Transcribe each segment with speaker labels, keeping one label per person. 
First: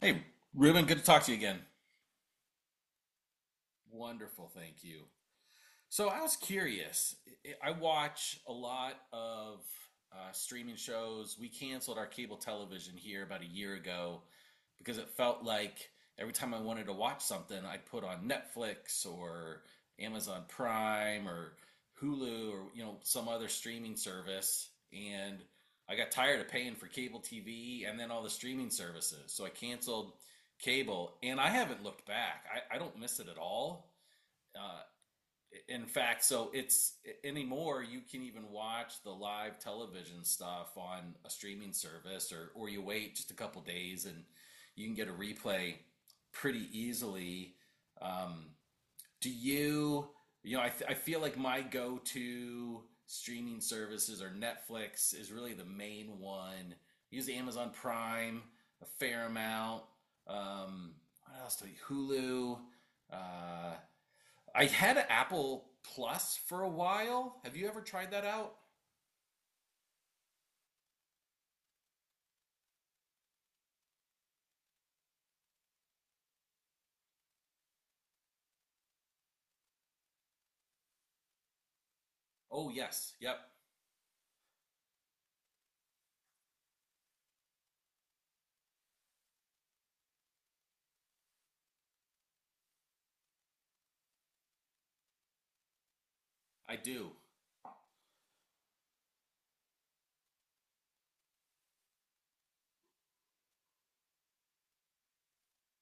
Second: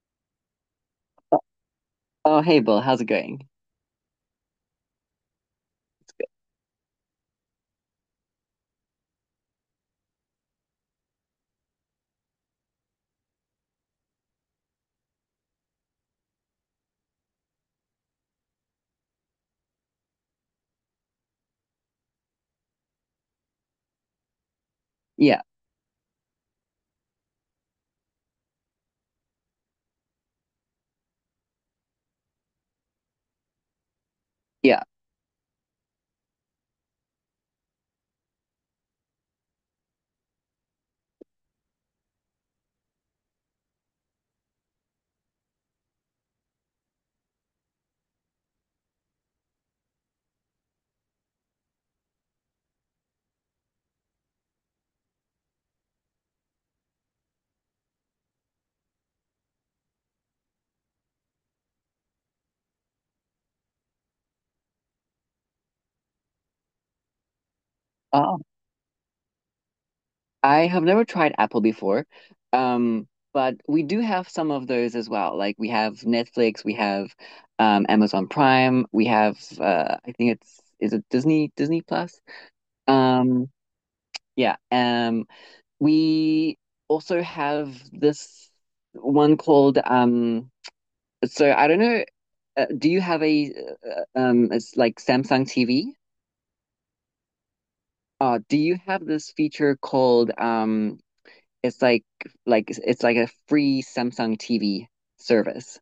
Speaker 1: Hey, Ruben, good to talk to you again.
Speaker 2: Oh, hey Bill, how's it going?
Speaker 1: Wonderful, thank you. So I was curious. Watch a lot of streaming shows. We canceled our cable television here about a year ago because it felt like every time I wanted to watch something, I'd put on Netflix or Amazon Prime or Hulu or some other streaming service, and
Speaker 2: Yeah,
Speaker 1: I got tired of paying for cable TV and then all the streaming services. So I canceled cable, and I haven't looked back. I don't miss it at all. Uh,
Speaker 2: yeah.
Speaker 1: in fact, so it's anymore you can even watch the live television stuff on a streaming service or you wait just a couple days and you can get a replay pretty easily. Um, do you you know I, th- I feel like my go-to streaming services are Netflix is really the main one. I use Amazon Prime a fair amount. Um, what else do you Hulu? Uh, I had Apple Plus for a while. Have you ever tried that
Speaker 2: Oh,
Speaker 1: out?
Speaker 2: I have never tried Apple before. Um, but we do have some of those as well. Like we have Netflix, we have Amazon Prime, we have I think it's, is it Disney Plus?
Speaker 1: Oh, yes. Yep,
Speaker 2: Um, yeah. We also have this one called so I don't know, do you have a it's like Samsung TV?
Speaker 1: I do.
Speaker 2: Do you have this feature called it's like it's like a free Samsung TV service.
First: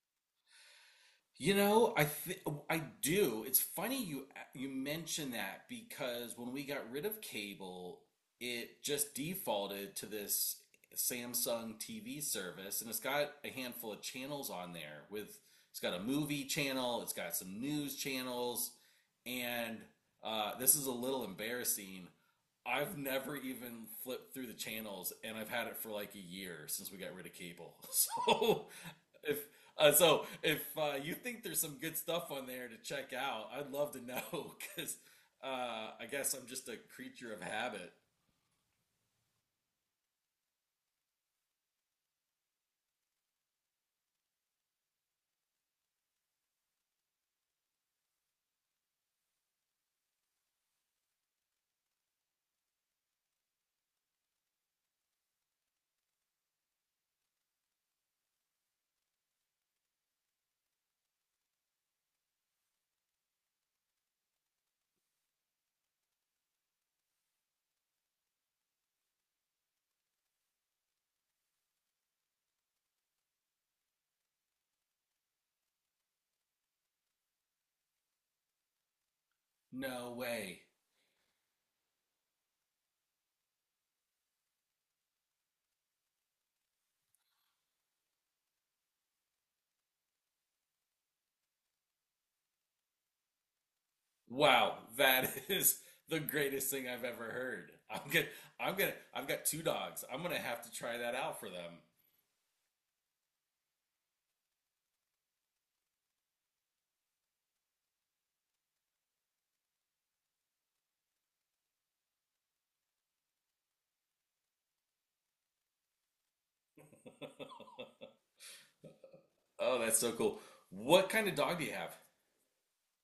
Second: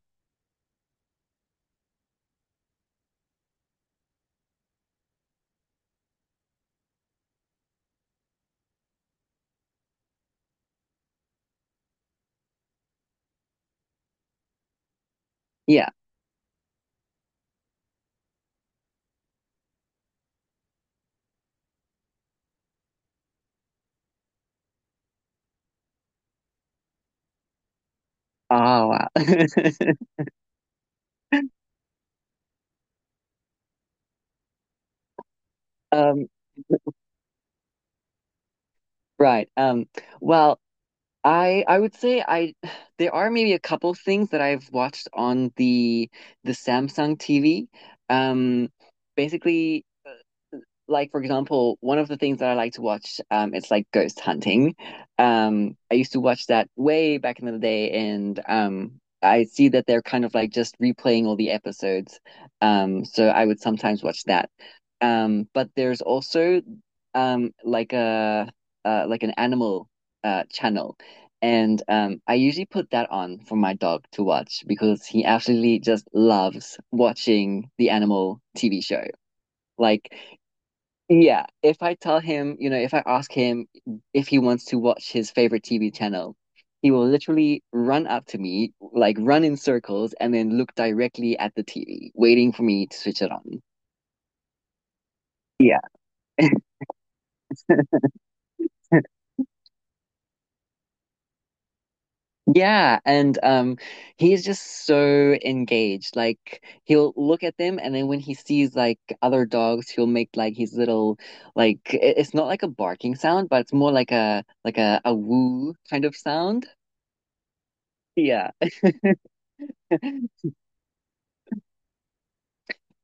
Speaker 1: You know, I think I do. It's funny you mention that because when we got rid of cable, it just defaulted to this Samsung TV service, and it's got a handful of channels on there with it's
Speaker 2: Yeah.
Speaker 1: got a movie channel, it's got some news channels, and this is a little embarrassing. I've never even flipped through the channels, and I've had it for like a year since we got rid of cable.
Speaker 2: Oh wow.
Speaker 1: So if uh, so, if uh, you think there's some good stuff on there to check out, I'd love to know because I
Speaker 2: Um,
Speaker 1: guess I'm just a creature of habit.
Speaker 2: right. Well, I would say I there are maybe a couple things that I've watched on the Samsung TV. Um, Basically, like for example, one of the things that I like to watch, it's like ghost hunting. I used to watch that way back in the day, and I see that they're kind of like just replaying all the episodes. So I would sometimes watch that. But there's also like a like an animal channel. And I usually put that on for my dog to watch because he absolutely just loves watching the animal TV show.
Speaker 1: No
Speaker 2: Like
Speaker 1: way!
Speaker 2: yeah, if I tell him, you know, if I ask him if he wants to watch his favorite TV channel, he will literally run up to me, like run in circles, and then look directly at the TV, waiting for me to switch it on.
Speaker 1: Wow, that is
Speaker 2: Yeah.
Speaker 1: the greatest thing I've ever heard. I've got two dogs. I'm gonna have to try that out for them.
Speaker 2: Yeah, and he's just so engaged. Like he'll look at them and then when he sees like other dogs, he'll make like his little like it's not like a barking sound, but it's more like a like a woo kind of sound. Yeah.
Speaker 1: Oh, that's so cool. What kind of dog do you have?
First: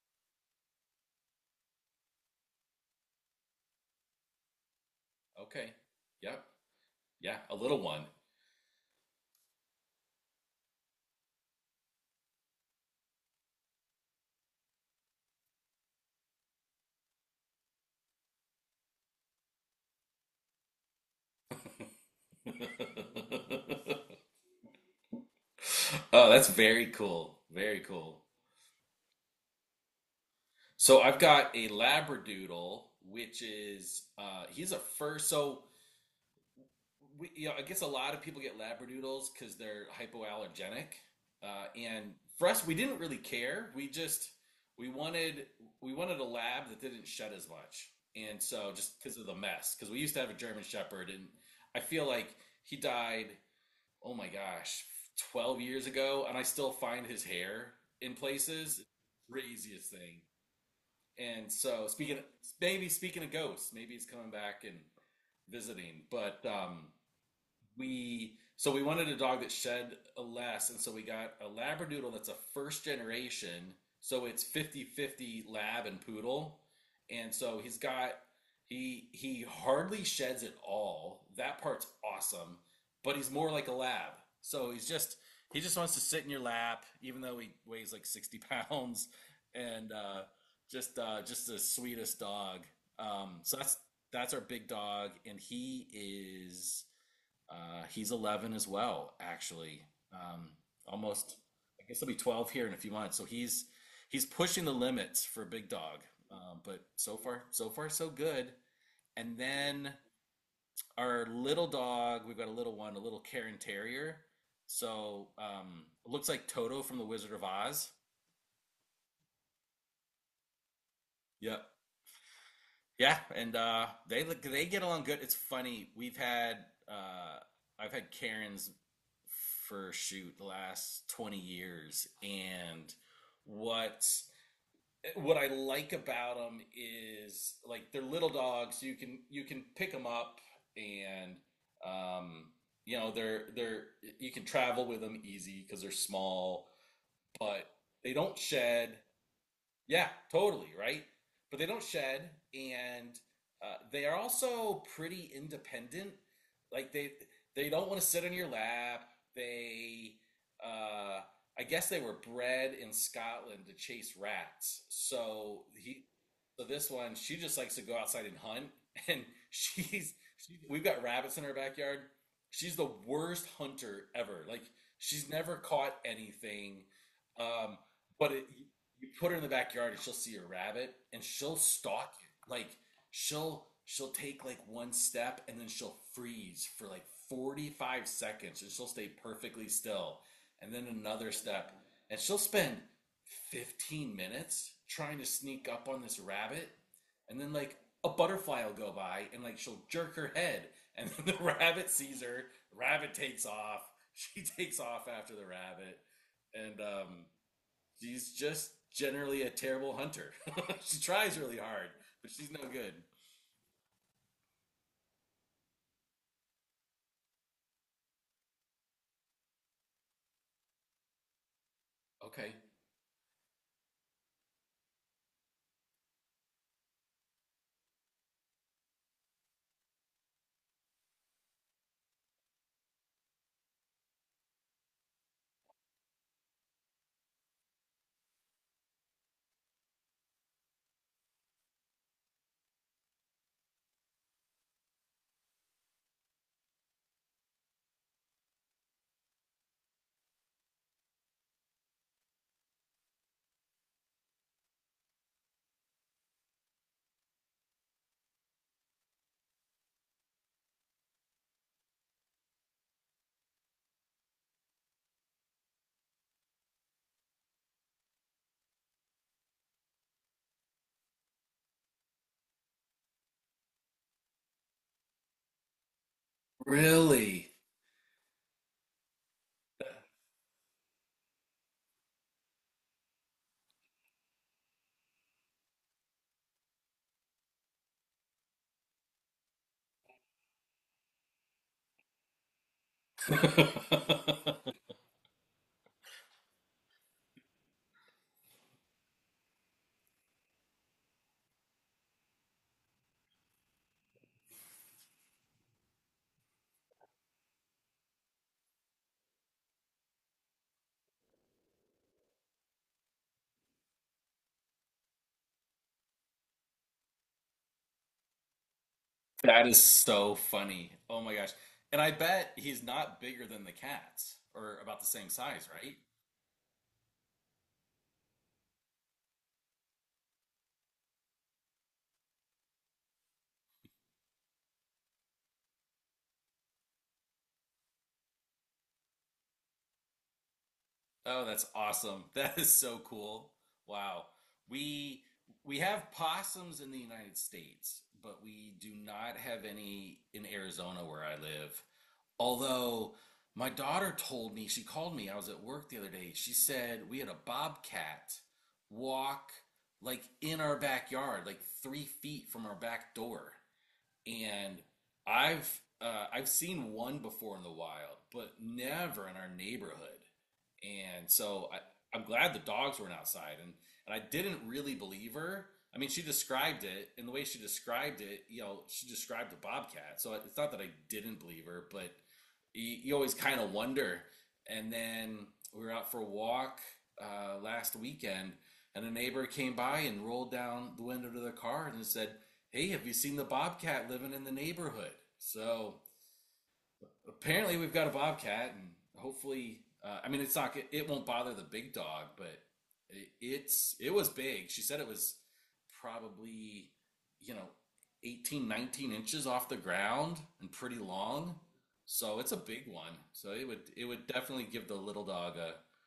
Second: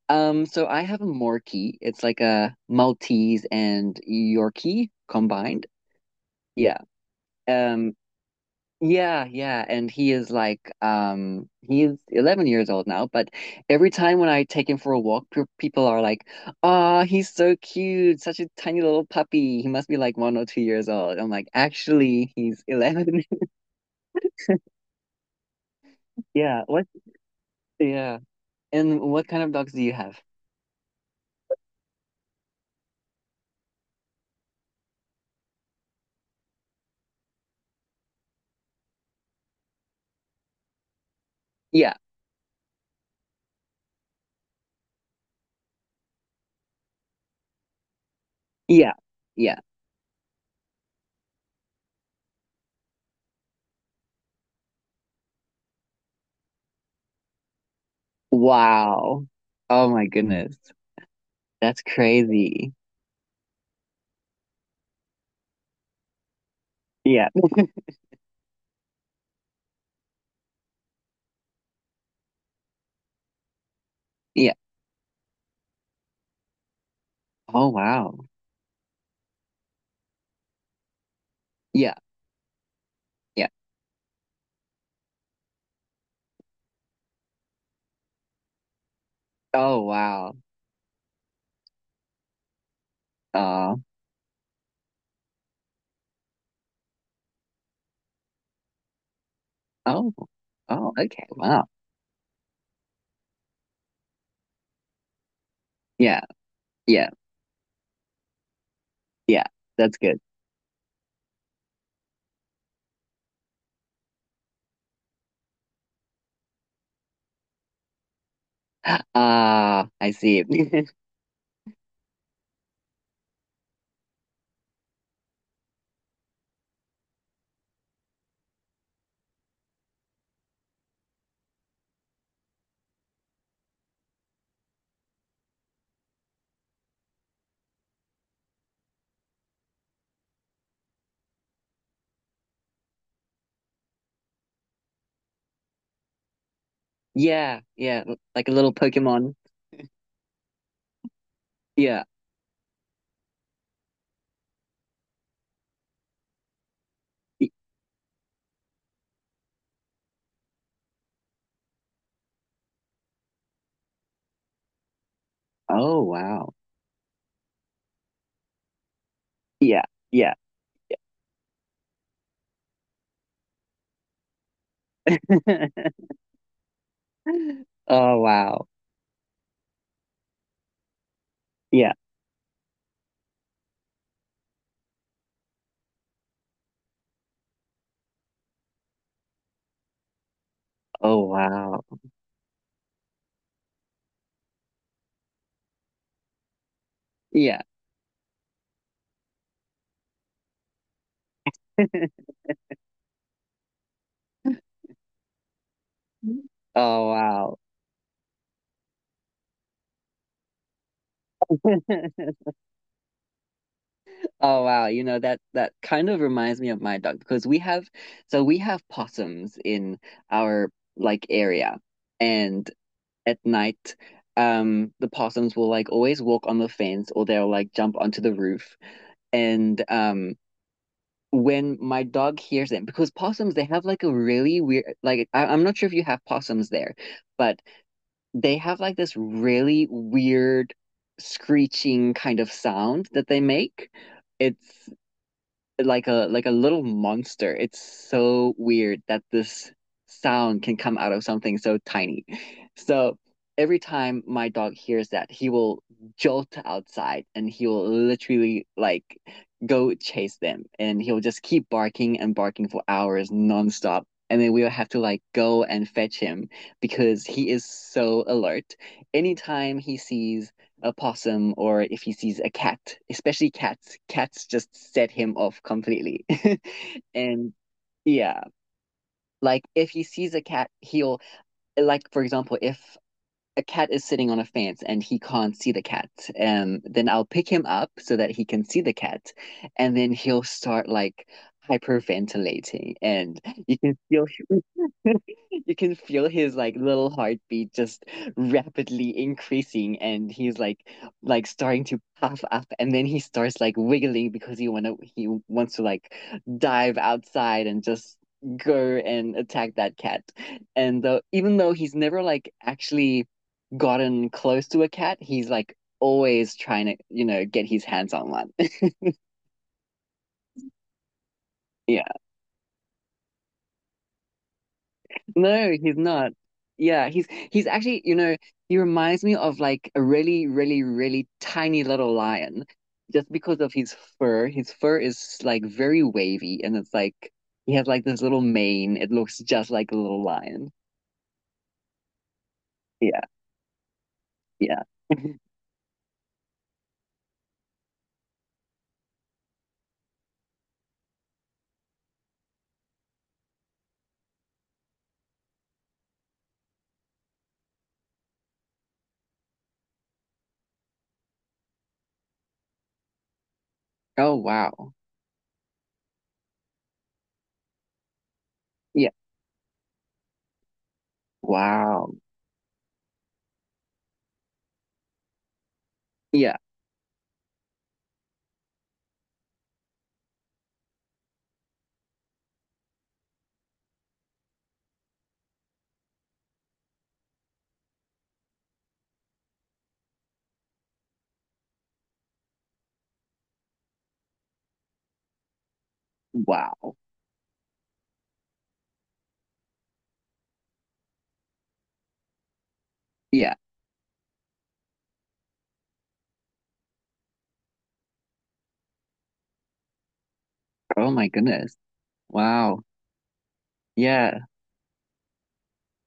Speaker 2: So I have a Morkie. It's like a Maltese and Yorkie combined.
Speaker 1: Okay. Yep.
Speaker 2: Yeah.
Speaker 1: Yeah, a little
Speaker 2: Um,
Speaker 1: one.
Speaker 2: yeah, yeah. And he is like, he's 11 years old now, but every time when I take him for a walk, pe people are like, "Ah, he's so cute, such a tiny little puppy. He must be like one or two years old." I'm like, "Actually, he's 11."
Speaker 1: Oh, that's
Speaker 2: Yeah,
Speaker 1: very
Speaker 2: what?
Speaker 1: cool. Very
Speaker 2: Yeah.
Speaker 1: cool.
Speaker 2: And what kind of dogs do you have?
Speaker 1: So I've got a Labradoodle, which is he's a fur. So I guess a lot of people get Labradoodles because they're hypoallergenic.
Speaker 2: Yeah.
Speaker 1: And for us, we didn't really care. We wanted we wanted a lab that didn't shed as much, and so
Speaker 2: Yeah.
Speaker 1: just because of the
Speaker 2: Yeah.
Speaker 1: mess, because we used to have a German Shepherd, and I feel like he died. Oh my gosh, 12 years ago, and I still find his hair in places.
Speaker 2: Wow.
Speaker 1: Craziest
Speaker 2: Oh my
Speaker 1: thing.
Speaker 2: goodness.
Speaker 1: And
Speaker 2: That's
Speaker 1: so
Speaker 2: crazy.
Speaker 1: maybe speaking of ghosts, maybe he's coming back and visiting. But
Speaker 2: Yeah.
Speaker 1: we wanted a dog that shed less, and so we got a Labradoodle that's a first generation. So it's
Speaker 2: Yeah.
Speaker 1: 50-50 lab and poodle. And so
Speaker 2: Oh
Speaker 1: he's got
Speaker 2: wow.
Speaker 1: he hardly sheds at all. That part's
Speaker 2: Yeah.
Speaker 1: awesome, but he's
Speaker 2: Yeah.
Speaker 1: more like a lab. So he just wants to sit in your lap, even though he weighs like 60 pounds,
Speaker 2: Oh
Speaker 1: and uh,
Speaker 2: wow.
Speaker 1: just uh, just the sweetest dog. So that's
Speaker 2: Uh
Speaker 1: that's our big dog, and is he's 11 as well, actually.
Speaker 2: oh.
Speaker 1: Um,
Speaker 2: Oh, okay.
Speaker 1: Almost,
Speaker 2: Wow.
Speaker 1: I guess he'll be 12 here in a few months. So he's pushing the limits for a big dog.
Speaker 2: Yeah.
Speaker 1: But
Speaker 2: Yeah.
Speaker 1: so far, so far, so good. And
Speaker 2: Yeah.
Speaker 1: then
Speaker 2: That's good.
Speaker 1: our little dog, we've got a little one, a little Cairn Terrier. So it looks like Toto from The Wizard of Oz.
Speaker 2: Ah, I see.
Speaker 1: Yep, yeah, and they get along good. It's funny. We've had uh, I've had Karens for shoot the last 20 years, and what what I like about them is like they're little dogs. You can pick them up and um, they're you can travel with them easy because they're small,
Speaker 2: Yeah.
Speaker 1: but
Speaker 2: Yeah.
Speaker 1: they don't
Speaker 2: Like a little
Speaker 1: shed.
Speaker 2: Pokemon.
Speaker 1: Yeah, totally, right? But they don't
Speaker 2: Yeah.
Speaker 1: shed, and they are also pretty independent. Like they
Speaker 2: Y-
Speaker 1: they don't want to sit on your lap. They uh, I guess they were bred in Scotland to chase rats. So
Speaker 2: Oh
Speaker 1: he
Speaker 2: wow.
Speaker 1: so this one, she just likes to go outside and hunt, and
Speaker 2: Yeah. Yeah.
Speaker 1: we've got rabbits in our backyard. She's the worst hunter ever. Like she's never caught anything. Um,
Speaker 2: Oh
Speaker 1: but
Speaker 2: wow.
Speaker 1: you put her in the backyard and she'll see a rabbit and she'll
Speaker 2: Yeah.
Speaker 1: stalk you. Like she'll take like one step and then she'll freeze for like 45 seconds and she'll stay perfectly still and then
Speaker 2: Oh
Speaker 1: another step
Speaker 2: wow.
Speaker 1: and she'll spend 15 minutes trying to sneak up on this rabbit and then
Speaker 2: Yeah.
Speaker 1: like a butterfly will go by and like she'll jerk her head and then the rabbit sees her, the rabbit takes off, she takes off after the rabbit, and
Speaker 2: Oh wow.
Speaker 1: she's just generally a terrible hunter. She tries really hard, but she's no good.
Speaker 2: Oh wow, you know that that kind of reminds me of my dog because we have, so we have possums in our like area,
Speaker 1: Okay.
Speaker 2: and at night the possums will like always walk on the fence or they'll like jump onto the roof, and when my dog hears them, because possums, they have like a really weird like I'm not sure if you have possums there, but they have like this really weird screeching kind of sound that they make. It's like a little monster. It's so weird that this sound can come out of something so tiny. So every time my dog hears that, he will jolt outside and he will literally like go chase them and he'll just keep barking and barking for hours nonstop. And then we'll have to like go and fetch him because he is so alert. Anytime he sees a possum or if he sees a cat, especially cats. Cats just set him off completely. And
Speaker 1: Really?
Speaker 2: yeah, like if he sees a cat, he'll like for example, if a cat is sitting on a fence and he can't see the cat, then I'll pick him up so that he can see the cat, and then he'll start like hyperventilating, and you can feel
Speaker 1: That
Speaker 2: you can feel his like little heartbeat just rapidly increasing and he's like starting to puff up and then he starts like wiggling because he wants to like dive outside and just go and attack that cat. And though even though he's never like actually gotten close to a cat, he's like always trying to, you know, get his hands on one.
Speaker 1: is so funny. Oh my gosh. And I
Speaker 2: Yeah.
Speaker 1: bet he's not bigger than the cats or about the same size,
Speaker 2: No,
Speaker 1: right?
Speaker 2: he's not. Yeah, he's actually, you know, he reminds me of like a really, really, really tiny little lion just because of his fur. His fur is like very wavy and it's like he has like this little mane. It looks just like a little lion.
Speaker 1: Oh, that's awesome. That is so
Speaker 2: Yeah,
Speaker 1: cool. Wow.
Speaker 2: yeah.
Speaker 1: We we have possums in the United States, but we do not have any in Arizona where I live. Although my daughter told me, she called me, I was at work the other day. She said we had a bobcat walk like in our backyard, like 3 feet from our back door,
Speaker 2: Oh
Speaker 1: and
Speaker 2: wow.
Speaker 1: I've seen one before in the wild, but
Speaker 2: Yeah.
Speaker 1: never in our neighborhood. And so I,
Speaker 2: Wow.
Speaker 1: I'm glad the dogs weren't outside. And I didn't really believe her. I mean, she
Speaker 2: Yeah.
Speaker 1: described it, and the way she described it, she described a bobcat. So it's not that I didn't believe her, but you always kind of wonder. And then we were out for a walk last weekend, and a neighbor came by and rolled down the window to their car and said, "Hey, have you seen the bobcat living in the neighborhood?" So
Speaker 2: Wow.
Speaker 1: apparently we've got a bobcat, and hopefully, I mean, it's not it, won't bother the big dog, but it,
Speaker 2: Yeah.
Speaker 1: it's it was big. She said it was probably you know 18, 19 inches off the ground and pretty
Speaker 2: Oh my
Speaker 1: long.
Speaker 2: goodness.
Speaker 1: So it's a
Speaker 2: Wow.
Speaker 1: big one. So it would
Speaker 2: Yeah.
Speaker 1: definitely give the little dog a,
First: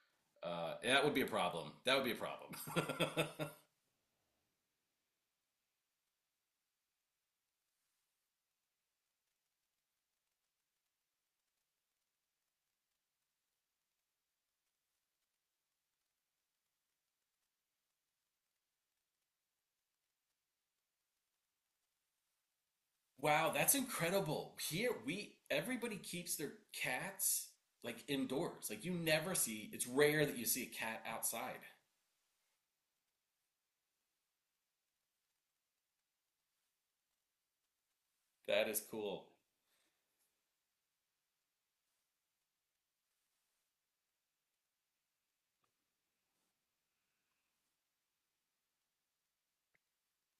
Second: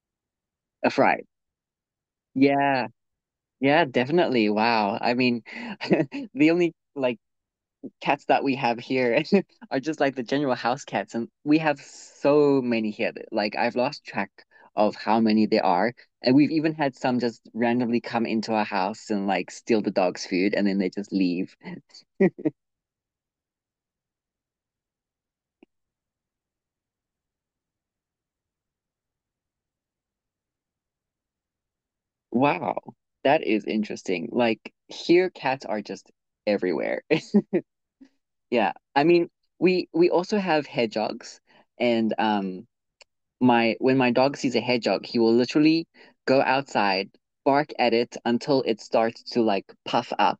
Speaker 2: A
Speaker 1: that would be
Speaker 2: fright.
Speaker 1: a problem. That would be a
Speaker 2: Yeah.
Speaker 1: problem.
Speaker 2: Yeah, definitely. Wow. I mean, the only like cats that we have here are just like the general house cats, and we have so many here. That, like I've lost track of how many there are, and we've even had some just randomly come into our house and like steal the dog's food, and then they just leave.
Speaker 1: Wow, that's incredible. Here we everybody keeps their cats like indoors. Like you never see, it's rare that you see a cat outside.
Speaker 2: Wow, that is interesting. Like here, cats are just everywhere.
Speaker 1: That
Speaker 2: Yeah,
Speaker 1: is
Speaker 2: I
Speaker 1: cool.
Speaker 2: mean, we also have hedgehogs, and my when my dog sees a hedgehog, he will literally go outside, bark at it until it starts to like puff up,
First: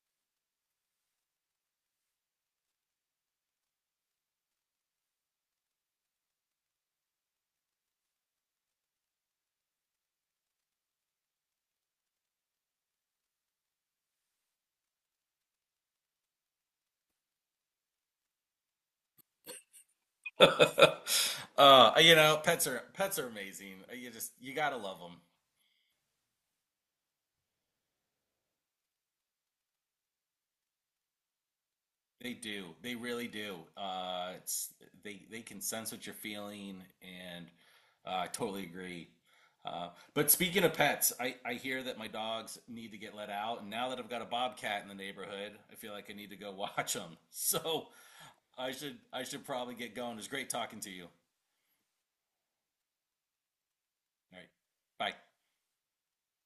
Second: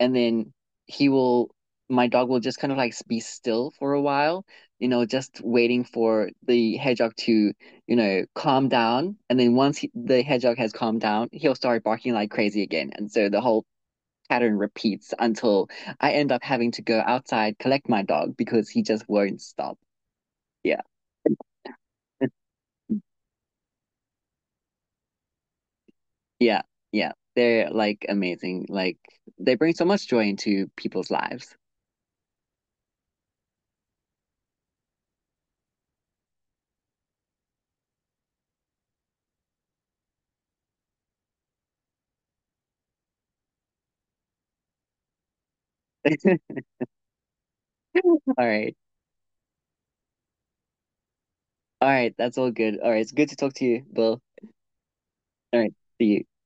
Speaker 2: and then he will my dog will just kind of like be still for a while, you know, just waiting for the hedgehog to, you know, calm down. And then once the hedgehog has calmed down, he'll start barking like crazy again. And so the whole pattern repeats until I end up having to go outside, collect my dog because he just won't stop. Yeah.
Speaker 1: Pets are amazing. You gotta love them.
Speaker 2: Yeah, yeah. They're like amazing. Like they bring so much joy into people's lives.
Speaker 1: They do. They really do. It's they can sense what you're feeling, and I totally agree. Uh, but speaking of pets, I hear that my dogs need to get let out, and now that I've got a bobcat in the neighborhood, I feel like I need to go
Speaker 2: All
Speaker 1: watch them. So I
Speaker 2: right.
Speaker 1: should I should probably get going. It was great talking to you. All
Speaker 2: All right. That's all good. All right. It's good to talk to you, Bill.
Speaker 1: right, bye.
Speaker 2: All right. See you.